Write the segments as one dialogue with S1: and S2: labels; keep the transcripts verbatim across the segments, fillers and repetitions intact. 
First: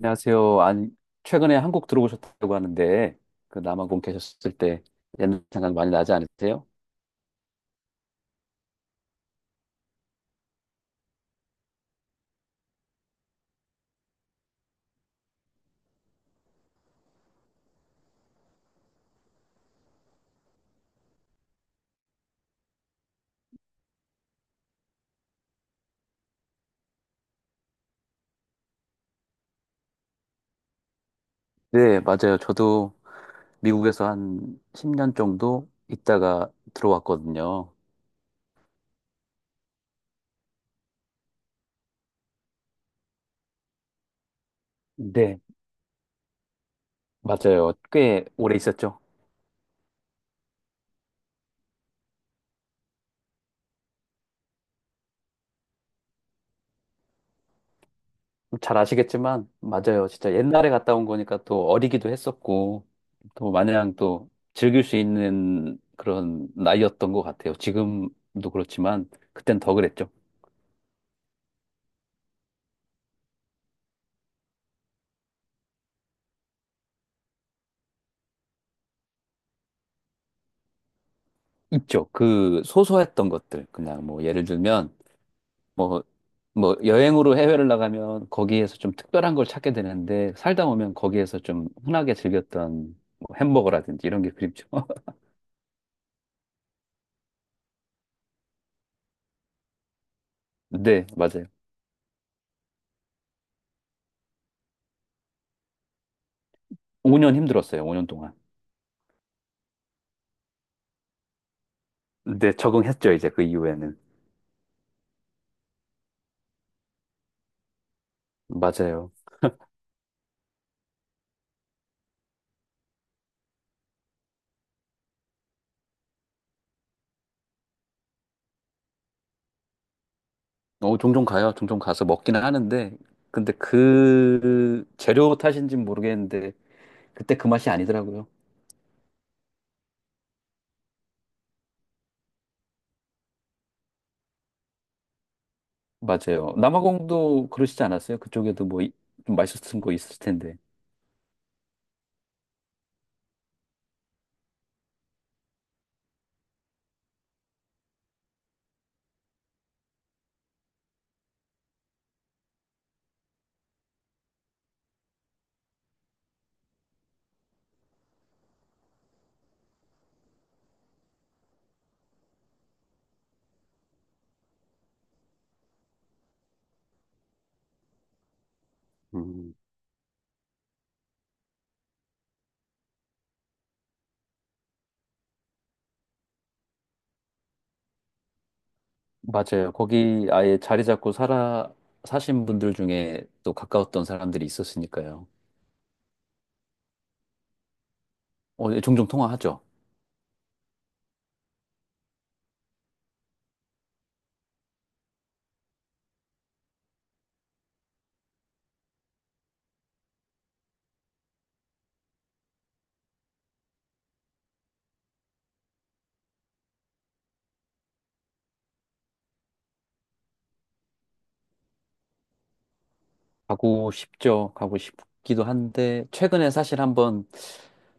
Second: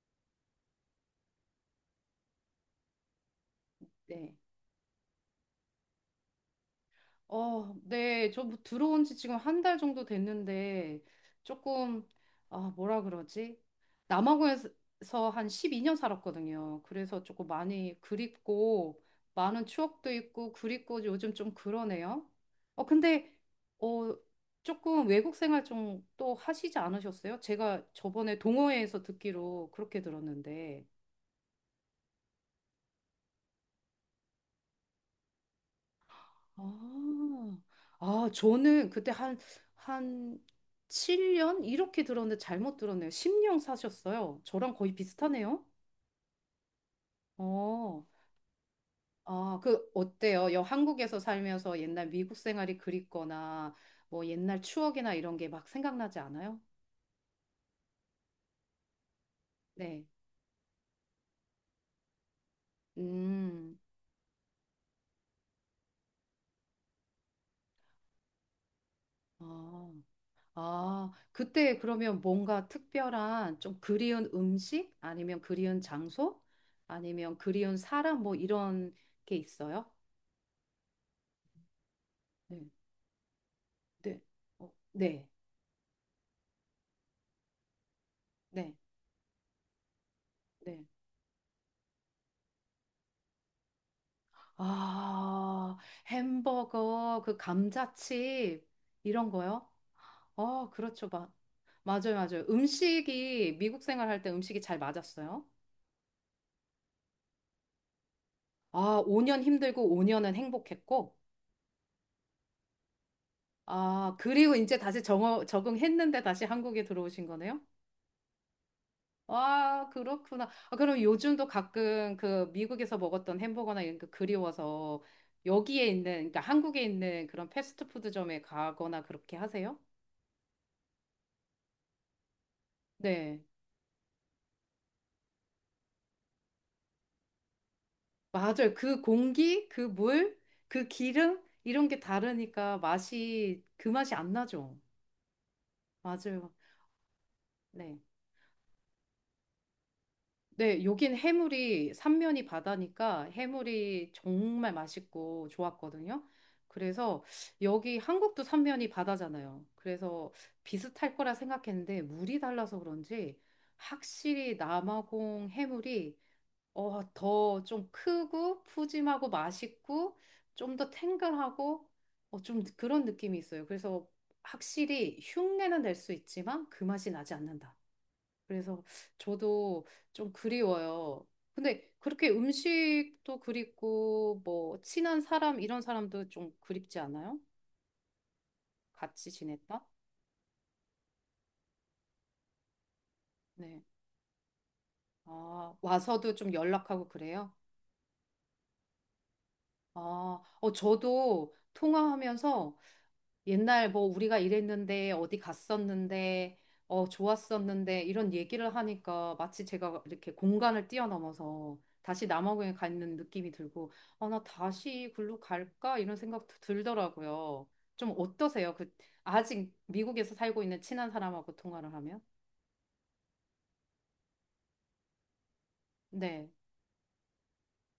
S1: 안녕하세요. 아니, 최근에 한국 들어오셨다고 하는데, 그 남아공
S2: 네.
S1: 계셨을 때 옛날 생각 많이 나지 않으세요?
S2: 어, 네. 저뭐 들어온 지 지금 한 달 정도 됐는데 조금 아, 뭐라 그러지? 남아공에서 한 십이 년 살았거든요. 그래서 조금 많이 그립고 많은 추억도 있고 그립고 요즘 좀 그러네요. 어, 근데 어, 조금 외국 생활 좀 또 하시지 않으셨어요? 제가 저번에 동호회에서 듣기로 그렇게 들었는데.
S1: 네, 맞아요. 저도 미국에서 한 십 년 정도 있다가
S2: 아,
S1: 들어왔거든요.
S2: 아, 저는 그때 한, 한 칠 년? 이렇게 들었는데 잘못 들었네요. 십 년 사셨어요. 저랑 거의
S1: 네,
S2: 비슷하네요.
S1: 맞아요.
S2: 어,
S1: 꽤 오래 있었죠.
S2: 아, 그, 어때요? 여, 한국에서 살면서 옛날 미국 생활이 그립거나, 뭐 옛날 추억이나 이런 게 막 생각나지 않아요?
S1: 잘 아시겠지만,
S2: 네.
S1: 맞아요. 진짜 옛날에 갔다 온 거니까 또 어리기도 했었고, 또
S2: 음,
S1: 마냥 또 즐길 수 있는 그런 나이였던 것 같아요. 지금도 그렇지만, 그땐 더
S2: 아,
S1: 그랬죠.
S2: 아, 그때 그러면 뭔가 특별한 좀 그리운 음식? 아니면 그리운 장소? 아니면 그리운 사람? 뭐 이런 게 있어요?
S1: 있죠.
S2: 네,
S1: 그 소소했던 것들. 그냥
S2: 네,
S1: 뭐 예를
S2: 어,
S1: 들면
S2: 네,
S1: 뭐 뭐 여행으로 해외를 나가면
S2: 네,
S1: 거기에서 좀 특별한 걸 찾게 되는데 살다
S2: 네.
S1: 보면 거기에서 좀 흔하게 즐겼던 뭐 햄버거라든지 이런 게 그립죠.
S2: 아, 햄버거, 그 감자칩, 이런 거요? 어,
S1: 네,
S2: 그렇죠. 마,
S1: 맞아요.
S2: 맞아요, 맞아요. 음식이, 미국 생활할 때 음식이 잘 맞았어요.
S1: 오 년 힘들었어요. 오 년 동안.
S2: 아, 오 년 힘들고 오 년은 행복했고,
S1: 네, 적응했죠. 이제 그 이후에는.
S2: 아, 그리고 이제 다시 정 적응했는데 다시 한국에 들어오신 거네요?
S1: 맞아요.
S2: 와, 그렇구나. 아, 그럼 요즘도 가끔 그 미국에서 먹었던 햄버거나 이런 거 그리워서 여기에 있는, 그러니까 한국에 있는 그런 패스트푸드점에 가거나 그렇게 하세요?
S1: 어, 종종 가요. 종종 가서 먹기는 하는데
S2: 네.
S1: 근데 그 재료 탓인지는 모르겠는데 그때 그 맛이 아니더라고요.
S2: 맞아요. 그 공기, 그 물, 그 기름, 이런 게 다르니까 맛이, 그 맛이 안 나죠. 맞아요.
S1: 맞아요. 남아공도 그러시지
S2: 네.
S1: 않았어요? 그쪽에도 뭐 좀 맛있었던 거 있을 텐데.
S2: 네, 여긴 해물이 삼면이 바다니까 해물이 정말 맛있고 좋았거든요. 그래서 여기 한국도 삼면이 바다잖아요. 그래서 비슷할 거라 생각했는데 물이 달라서 그런지 확실히 남아공 해물이 어, 더 좀 크고 푸짐하고 맛있고 좀 더 탱글하고 어, 좀 그런 느낌이 있어요. 그래서 확실히 흉내는 낼 수 있지만 그 맛이 나지 않는다. 그래서
S1: 음,
S2: 저도 좀 그리워요. 근데 그렇게 음식도 그립고 뭐 친한 사람 이런 사람도 좀 그립지 않아요? 같이
S1: 맞아요.
S2: 지냈다?
S1: 거기 아예 자리 잡고 살아 사신 분들 중에 또
S2: 네.
S1: 가까웠던 사람들이 있었으니까요.
S2: 아, 와서도 좀 연락하고 그래요?
S1: 어, 예, 종종 통화하죠.
S2: 아, 어, 저도 통화하면서 옛날 뭐 우리가 이랬는데 어디 갔었는데 어 좋았었는데 이런 얘기를 하니까 마치 제가 이렇게 공간을 뛰어넘어서 다시 남아공에 가 있는 느낌이 들고 아 나 다시 글로 갈까 이런 생각도 들더라고요. 좀 어떠세요? 그 아직 미국에서 살고 있는 친한 사람하고 통화를 하면?
S1: 가고 싶죠. 가고 싶기도 한데
S2: 네.
S1: 최근에 사실 한번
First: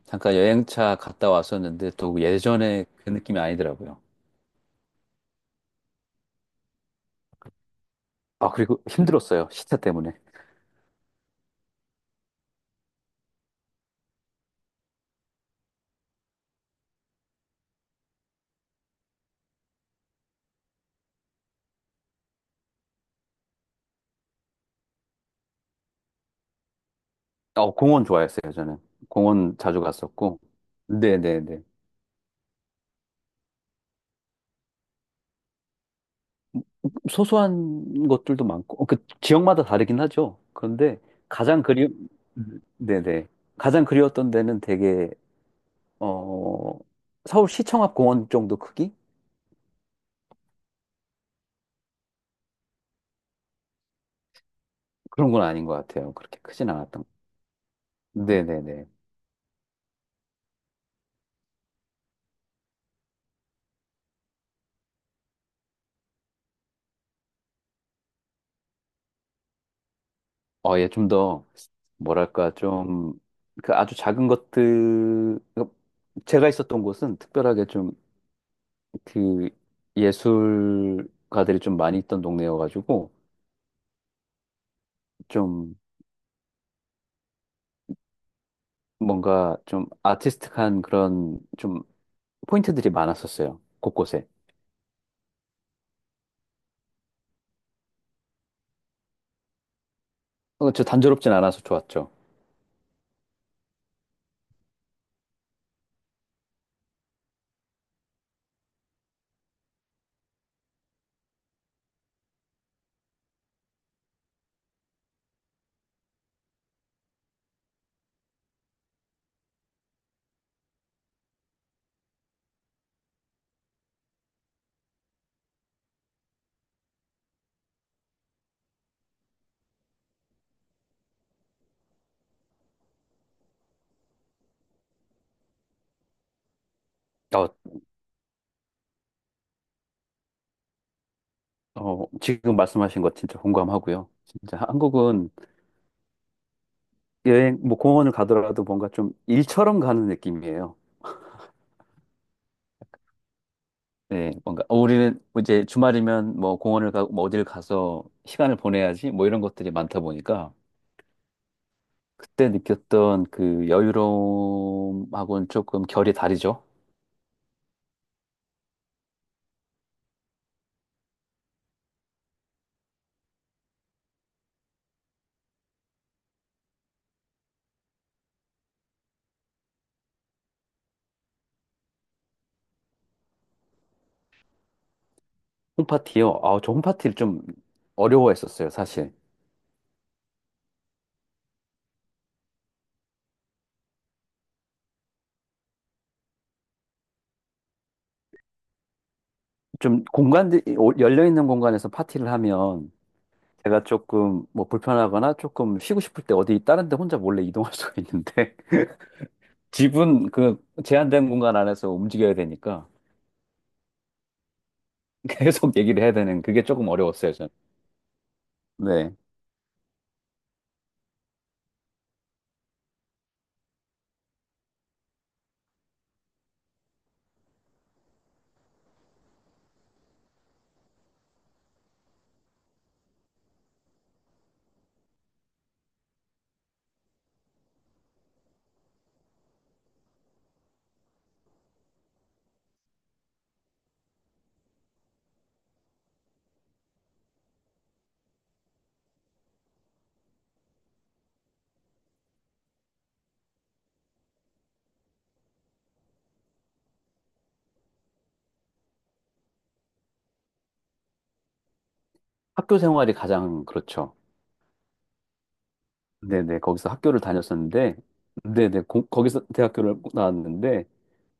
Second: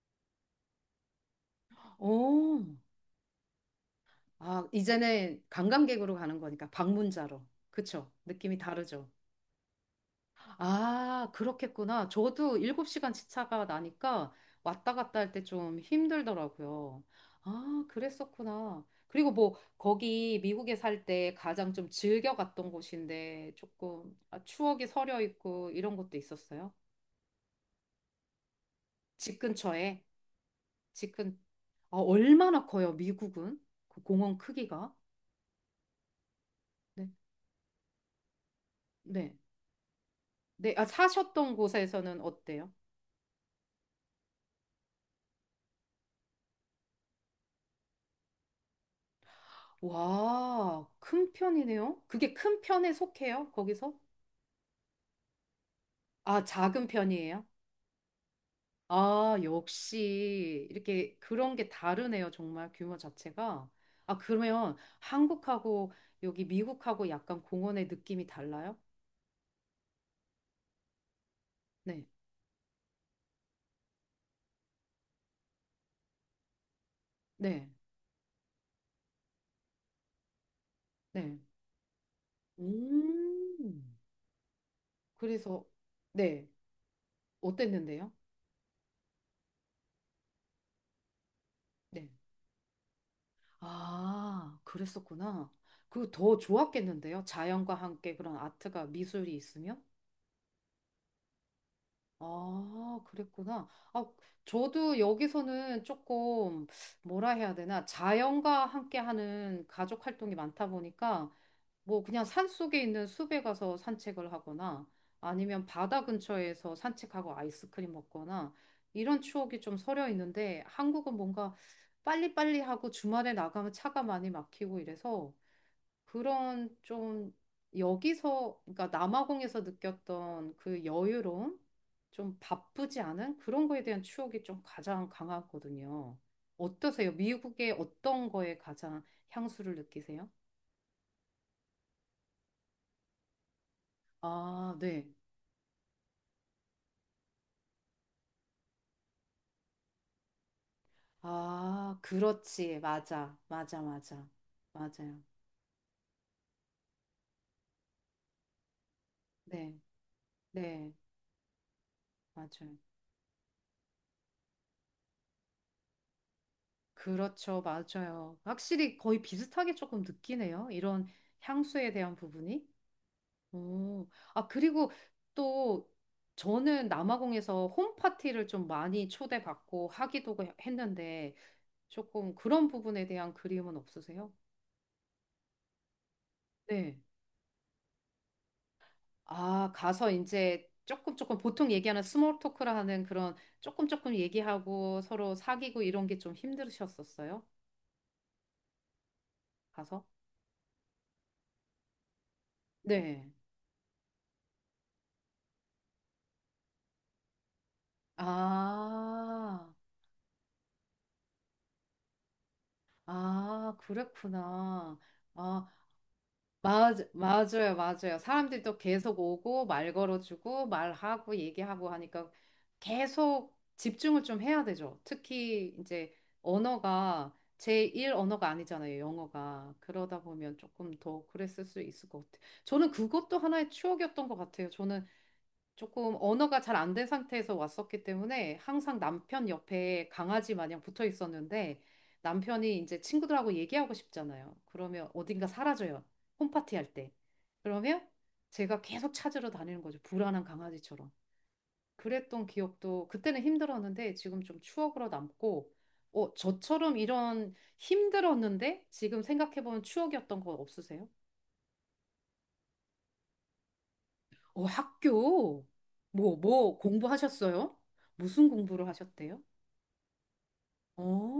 S1: 잠깐 여행차 갔다 왔었는데 또
S2: 오.
S1: 예전에 그 느낌이 아니더라고요.
S2: 아, 이제는 관광객으로 가는 거니까 방문자로. 그쵸?
S1: 아,
S2: 느낌이
S1: 그리고
S2: 다르죠?
S1: 힘들었어요. 시차 때문에.
S2: 아, 그렇겠구나. 저도 일곱 시간 시차가 나니까 왔다 갔다 할 때 좀 힘들더라고요. 아, 그랬었구나. 그리고 뭐, 거기 미국에 살 때 가장 좀 즐겨 갔던 곳인데 조금 아, 추억이 서려 있고 이런 것도 있었어요?
S1: 어, 공원 좋아했어요, 저는.
S2: 집
S1: 공원 자주
S2: 근처에?
S1: 갔었고.
S2: 집 근,
S1: 네네네.
S2: 아, 얼마나 커요, 미국은? 그 공원 크기가? 네.
S1: 소소한 것들도 많고, 어, 그
S2: 네.
S1: 지역마다 다르긴 하죠.
S2: 네. 아,
S1: 그런데
S2: 사셨던
S1: 가장 그리,
S2: 곳에서는
S1: 음.
S2: 어때요?
S1: 네네. 가장 그리웠던 데는 되게, 어, 서울 시청 앞 공원 정도 크기?
S2: 와, 큰 편이네요. 그게 큰 편에 속해요, 거기서?
S1: 그런 건 아닌 것 같아요. 그렇게
S2: 아,
S1: 크진
S2: 작은
S1: 않았던.
S2: 편이에요?
S1: 네네네.
S2: 아, 역시 이렇게 그런 게 다르네요. 정말 규모 자체가. 아, 그러면 한국하고 여기 미국하고 약간 공원의 느낌이 달라요?
S1: 어, 예, 좀 더,
S2: 네.
S1: 뭐랄까, 좀, 그 아주 작은 것들, 그 제가 있었던 곳은 특별하게
S2: 네.
S1: 좀, 그,
S2: 네.
S1: 예술가들이 좀 많이 있던 동네여가지고,
S2: 음. 그래서
S1: 좀
S2: 네. 어땠는데요?
S1: 뭔가 좀 아티스틱한 그런 좀
S2: 네.
S1: 포인트들이 많았었어요. 곳곳에.
S2: 아, 그랬었구나. 그 더 좋았겠는데요? 자연과 함께 그런 아트가 미술이 있으면?
S1: 어, 저 단조롭진 않아서 좋았죠.
S2: 아, 그랬구나. 아, 저도 여기서는 조금 뭐라 해야 되나 자연과 함께 하는 가족 활동이 많다 보니까 뭐 그냥 산 속에 있는 숲에 가서 산책을 하거나 아니면 바다 근처에서 산책하고 아이스크림 먹거나 이런 추억이 좀 서려 있는데 한국은 뭔가 빨리빨리 하고 주말에 나가면 차가 많이 막히고 이래서 그런 좀 여기서, 그러니까 남아공에서 느꼈던 그 여유로움, 좀 바쁘지 않은 그런 거에 대한 추억이 좀 가장 강하거든요. 어떠세요?
S1: 어,
S2: 미국의 어떤 거에 가장 향수를 느끼세요?
S1: 어, 지금 말씀하신 것 진짜 공감하고요. 진짜
S2: 아, 네.
S1: 한국은 여행, 뭐 공원을 가더라도 뭔가 좀 일처럼 가는 느낌이에요.
S2: 아, 그렇지. 맞아. 맞아, 맞아.
S1: 네, 뭔가 어, 우리는
S2: 맞아요.
S1: 뭐 이제 주말이면 뭐 공원을 가고 뭐 어딜 가서 시간을 보내야지 뭐 이런 것들이
S2: 네.
S1: 많다 보니까
S2: 네.
S1: 그때
S2: 맞아요.
S1: 느꼈던 그 여유로움하고는 조금 결이 다르죠.
S2: 그렇죠. 맞아요. 확실히 거의 비슷하게 조금 느끼네요. 이런 향수에 대한 부분이. 오, 아, 그리고 또 저는 남아공에서 홈파티를 좀 많이 초대받고 하기도 했는데 조금 그런 부분에 대한 그리움은 없으세요?
S1: 홈파티요. 아, 저
S2: 네.
S1: 홈파티를 좀 어려워했었어요, 사실.
S2: 아, 가서 이제 조금 조금 보통 얘기하는 스몰 토크라 하는 그런 조금 조금 얘기하고 서로 사귀고 이런 게 좀 힘드셨었어요? 가서?
S1: 좀 공간들이 열려 있는 공간에서 파티를 하면
S2: 네.
S1: 제가 조금 뭐 불편하거나 조금 쉬고 싶을 때 어디 다른 데 혼자 몰래 이동할 수가 있는데
S2: 아,
S1: 집은 그 제한된 공간 안에서 움직여야 되니까
S2: 아, 그랬구나. 아,
S1: 계속 얘기를 해야 되는 그게 조금
S2: 맞,
S1: 어려웠어요, 저는.
S2: 맞아요, 맞아요. 사람들이 또
S1: 네.
S2: 계속 오고, 말 걸어주고, 말하고, 얘기하고 하니까 계속 집중을 좀 해야 되죠. 특히 이제 언어가 제일 언어가 아니잖아요, 영어가. 그러다 보면 조금 더 그랬을 수 있을 것 같아요. 저는 그것도 하나의 추억이었던 것 같아요. 저는 조금 언어가 잘 안 된 상태에서 왔었기 때문에 항상 남편 옆에 강아지 마냥 붙어 있었는데 남편이 이제 친구들하고 얘기하고 싶잖아요. 그러면 어딘가 사라져요. 홈파티 할 때. 그러면 제가 계속 찾으러 다니는 거죠. 불안한 강아지처럼. 그랬던 기억도 그때는 힘들었는데 지금 좀 추억으로 남고 어, 저처럼 이런 힘들었는데 지금 생각해보면 추억이었던 거 없으세요?
S1: 학교 생활이 가장 그렇죠.
S2: 어, 학교 뭐,
S1: 네네.
S2: 뭐
S1: 거기서 학교를
S2: 공부하셨어요?
S1: 다녔었는데
S2: 무슨
S1: 네네.
S2: 공부를
S1: 고-
S2: 하셨대요?
S1: 거기서 대학교를 나왔는데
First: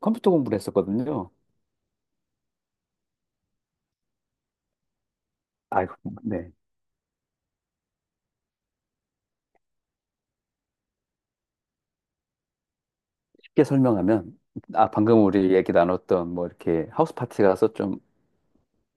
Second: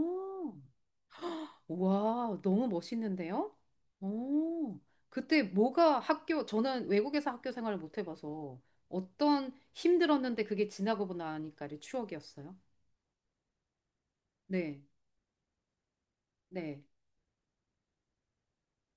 S1: 컴퓨터 공부를 했었거든요.
S2: 와, 너무 멋있는데요? 오, 그때
S1: 아이고,
S2: 뭐가 학교,
S1: 네.
S2: 저는 외국에서 학교 생활을 못 해봐서 어떤 힘들었는데 그게 지나고 나니까의 추억이었어요.
S1: 쉽게 설명하면,
S2: 네,
S1: 아, 방금 우리 얘기 나눴던, 뭐,
S2: 네,
S1: 이렇게 하우스 파티 가서 좀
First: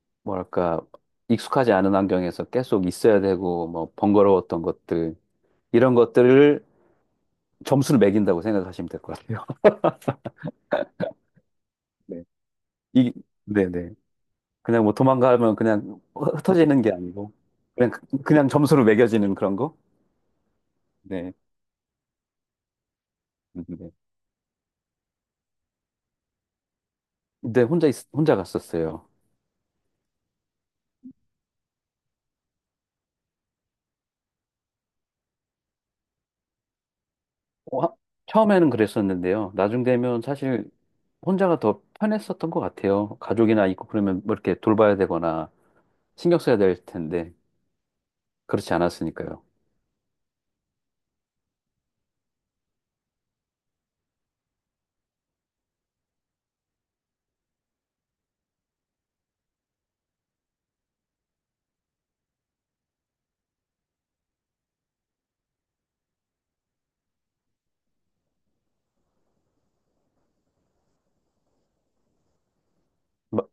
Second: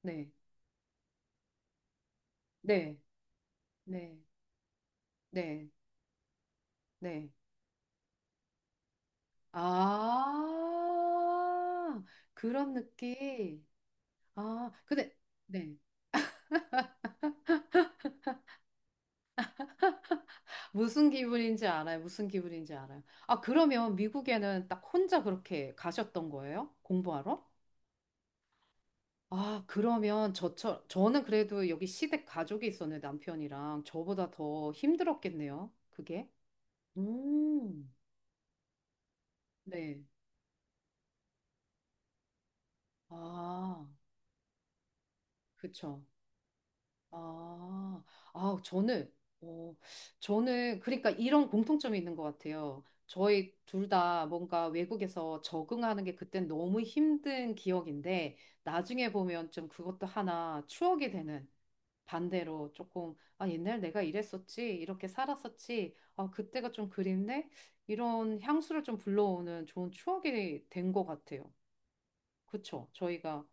S2: 네,
S1: 뭐랄까, 익숙하지 않은 환경에서 계속
S2: 네,
S1: 있어야 되고, 뭐,
S2: 네,
S1: 번거로웠던 것들,
S2: 네,
S1: 이런 것들을
S2: 네.
S1: 점수를 매긴다고 생각하시면 될 것 같아요.
S2: 아,
S1: 네.
S2: 그런
S1: 이,
S2: 느낌.
S1: 네네.
S2: 아,
S1: 그냥 뭐
S2: 근데,
S1: 도망가면
S2: 네.
S1: 그냥 흩어지는 게 아니고, 그냥, 그냥 점수로 매겨지는 그런 거?
S2: 무슨
S1: 네.
S2: 기분인지 알아요. 무슨 기분인지 알아요. 아,
S1: 네.
S2: 그러면 미국에는 딱 혼자 그렇게 가셨던 거예요? 공부하러?
S1: 근데 혼자, 있, 혼자 갔었어요.
S2: 아, 그러면 저처럼, 저는 그래도 여기 시댁 가족이 있었는데 남편이랑 저보다 더 힘들었겠네요. 그게?
S1: 어,
S2: 음,
S1: 하- 처음에는 그랬었는데요. 나중
S2: 네.
S1: 되면 사실 혼자가 더 편했었던 것 같아요. 가족이나
S2: 아,
S1: 있고 그러면 뭐 이렇게 돌봐야 되거나
S2: 그쵸.
S1: 신경 써야 될 텐데,
S2: 아, 아,
S1: 그렇지
S2: 저는,
S1: 않았으니까요.
S2: 어, 저는, 그러니까 이런 공통점이 있는 것 같아요. 저희 둘 다 뭔가 외국에서 적응하는 게 그땐 너무 힘든 기억인데, 나중에 보면 좀 그것도 하나 추억이 되는 반대로 조금, 아, 옛날 내가 이랬었지, 이렇게 살았었지, 아, 그때가 좀 그립네? 이런 향수를 좀 불러오는 좋은 추억이 된 것 같아요. 그쵸?
S1: 마-
S2: 저희가,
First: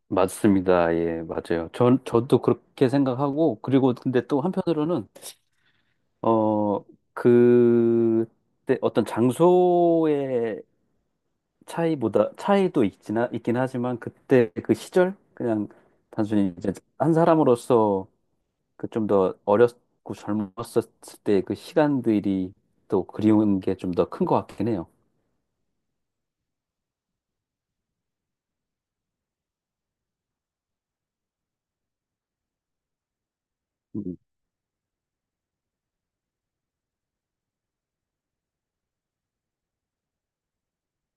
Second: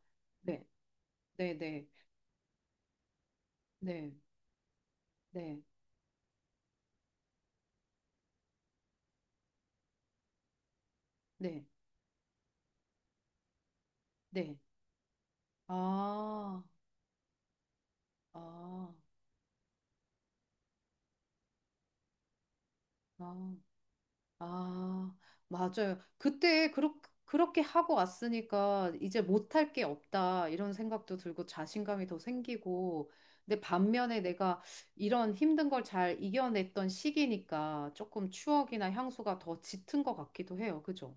S2: 네,
S1: 맞습니다. 예,
S2: 네,
S1: 맞아요.
S2: 네,
S1: 전, 저도 그렇게 생각하고, 그리고
S2: 네,
S1: 근데 또 한편으로는,
S2: 네,
S1: 어, 그때 어떤 장소의
S2: 네,
S1: 차이보다, 차이도 있긴, 하, 있긴 하지만, 그때
S2: 네.
S1: 그 시절? 그냥 단순히
S2: 아,
S1: 이제 한 사람으로서 그
S2: 아,
S1: 좀 더 어렸고 젊었을 때 그 시간들이 또
S2: 아.
S1: 그리운 게 좀 더 큰 것 같긴 해요.
S2: 아, 맞아요. 그때 그렇, 그렇게 하고 왔으니까 이제 못할 게 없다 이런 생각도 들고 자신감이 더 생기고 근데
S1: 음,
S2: 반면에 내가 이런 힘든 걸 잘 이겨냈던 시기니까 조금 추억이나 향수가 더 짙은 것 같기도 해요. 그죠?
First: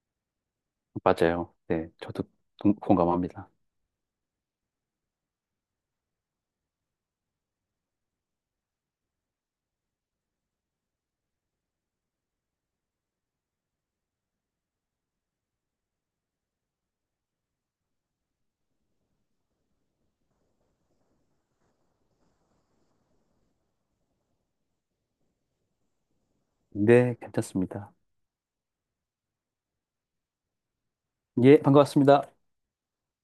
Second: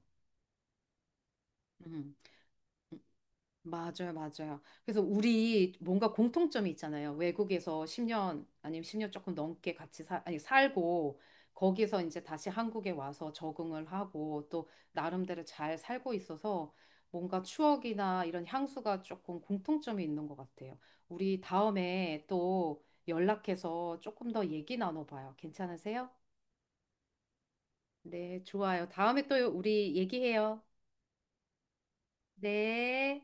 S1: 맞아요. 네,
S2: 음.
S1: 저도 동- 공감합니다.
S2: 맞아요, 맞아요. 그래서 우리 뭔가 공통점이 있잖아요. 외국에서 십 년 아니면 십 년 조금 넘게 같이 사, 아니, 살고 거기서 이제 다시 한국에 와서 적응을 하고 또 나름대로 잘 살고 있어서 뭔가 추억이나 이런 향수가 조금 공통점이 있는 것 같아요. 우리 다음에 또 연락해서 조금 더 얘기 나눠봐요. 괜찮으세요?
S1: 네, 괜찮습니다.
S2: 네, 좋아요. 다음에 또 우리 얘기해요.
S1: 예, 반가웠습니다.
S2: 네.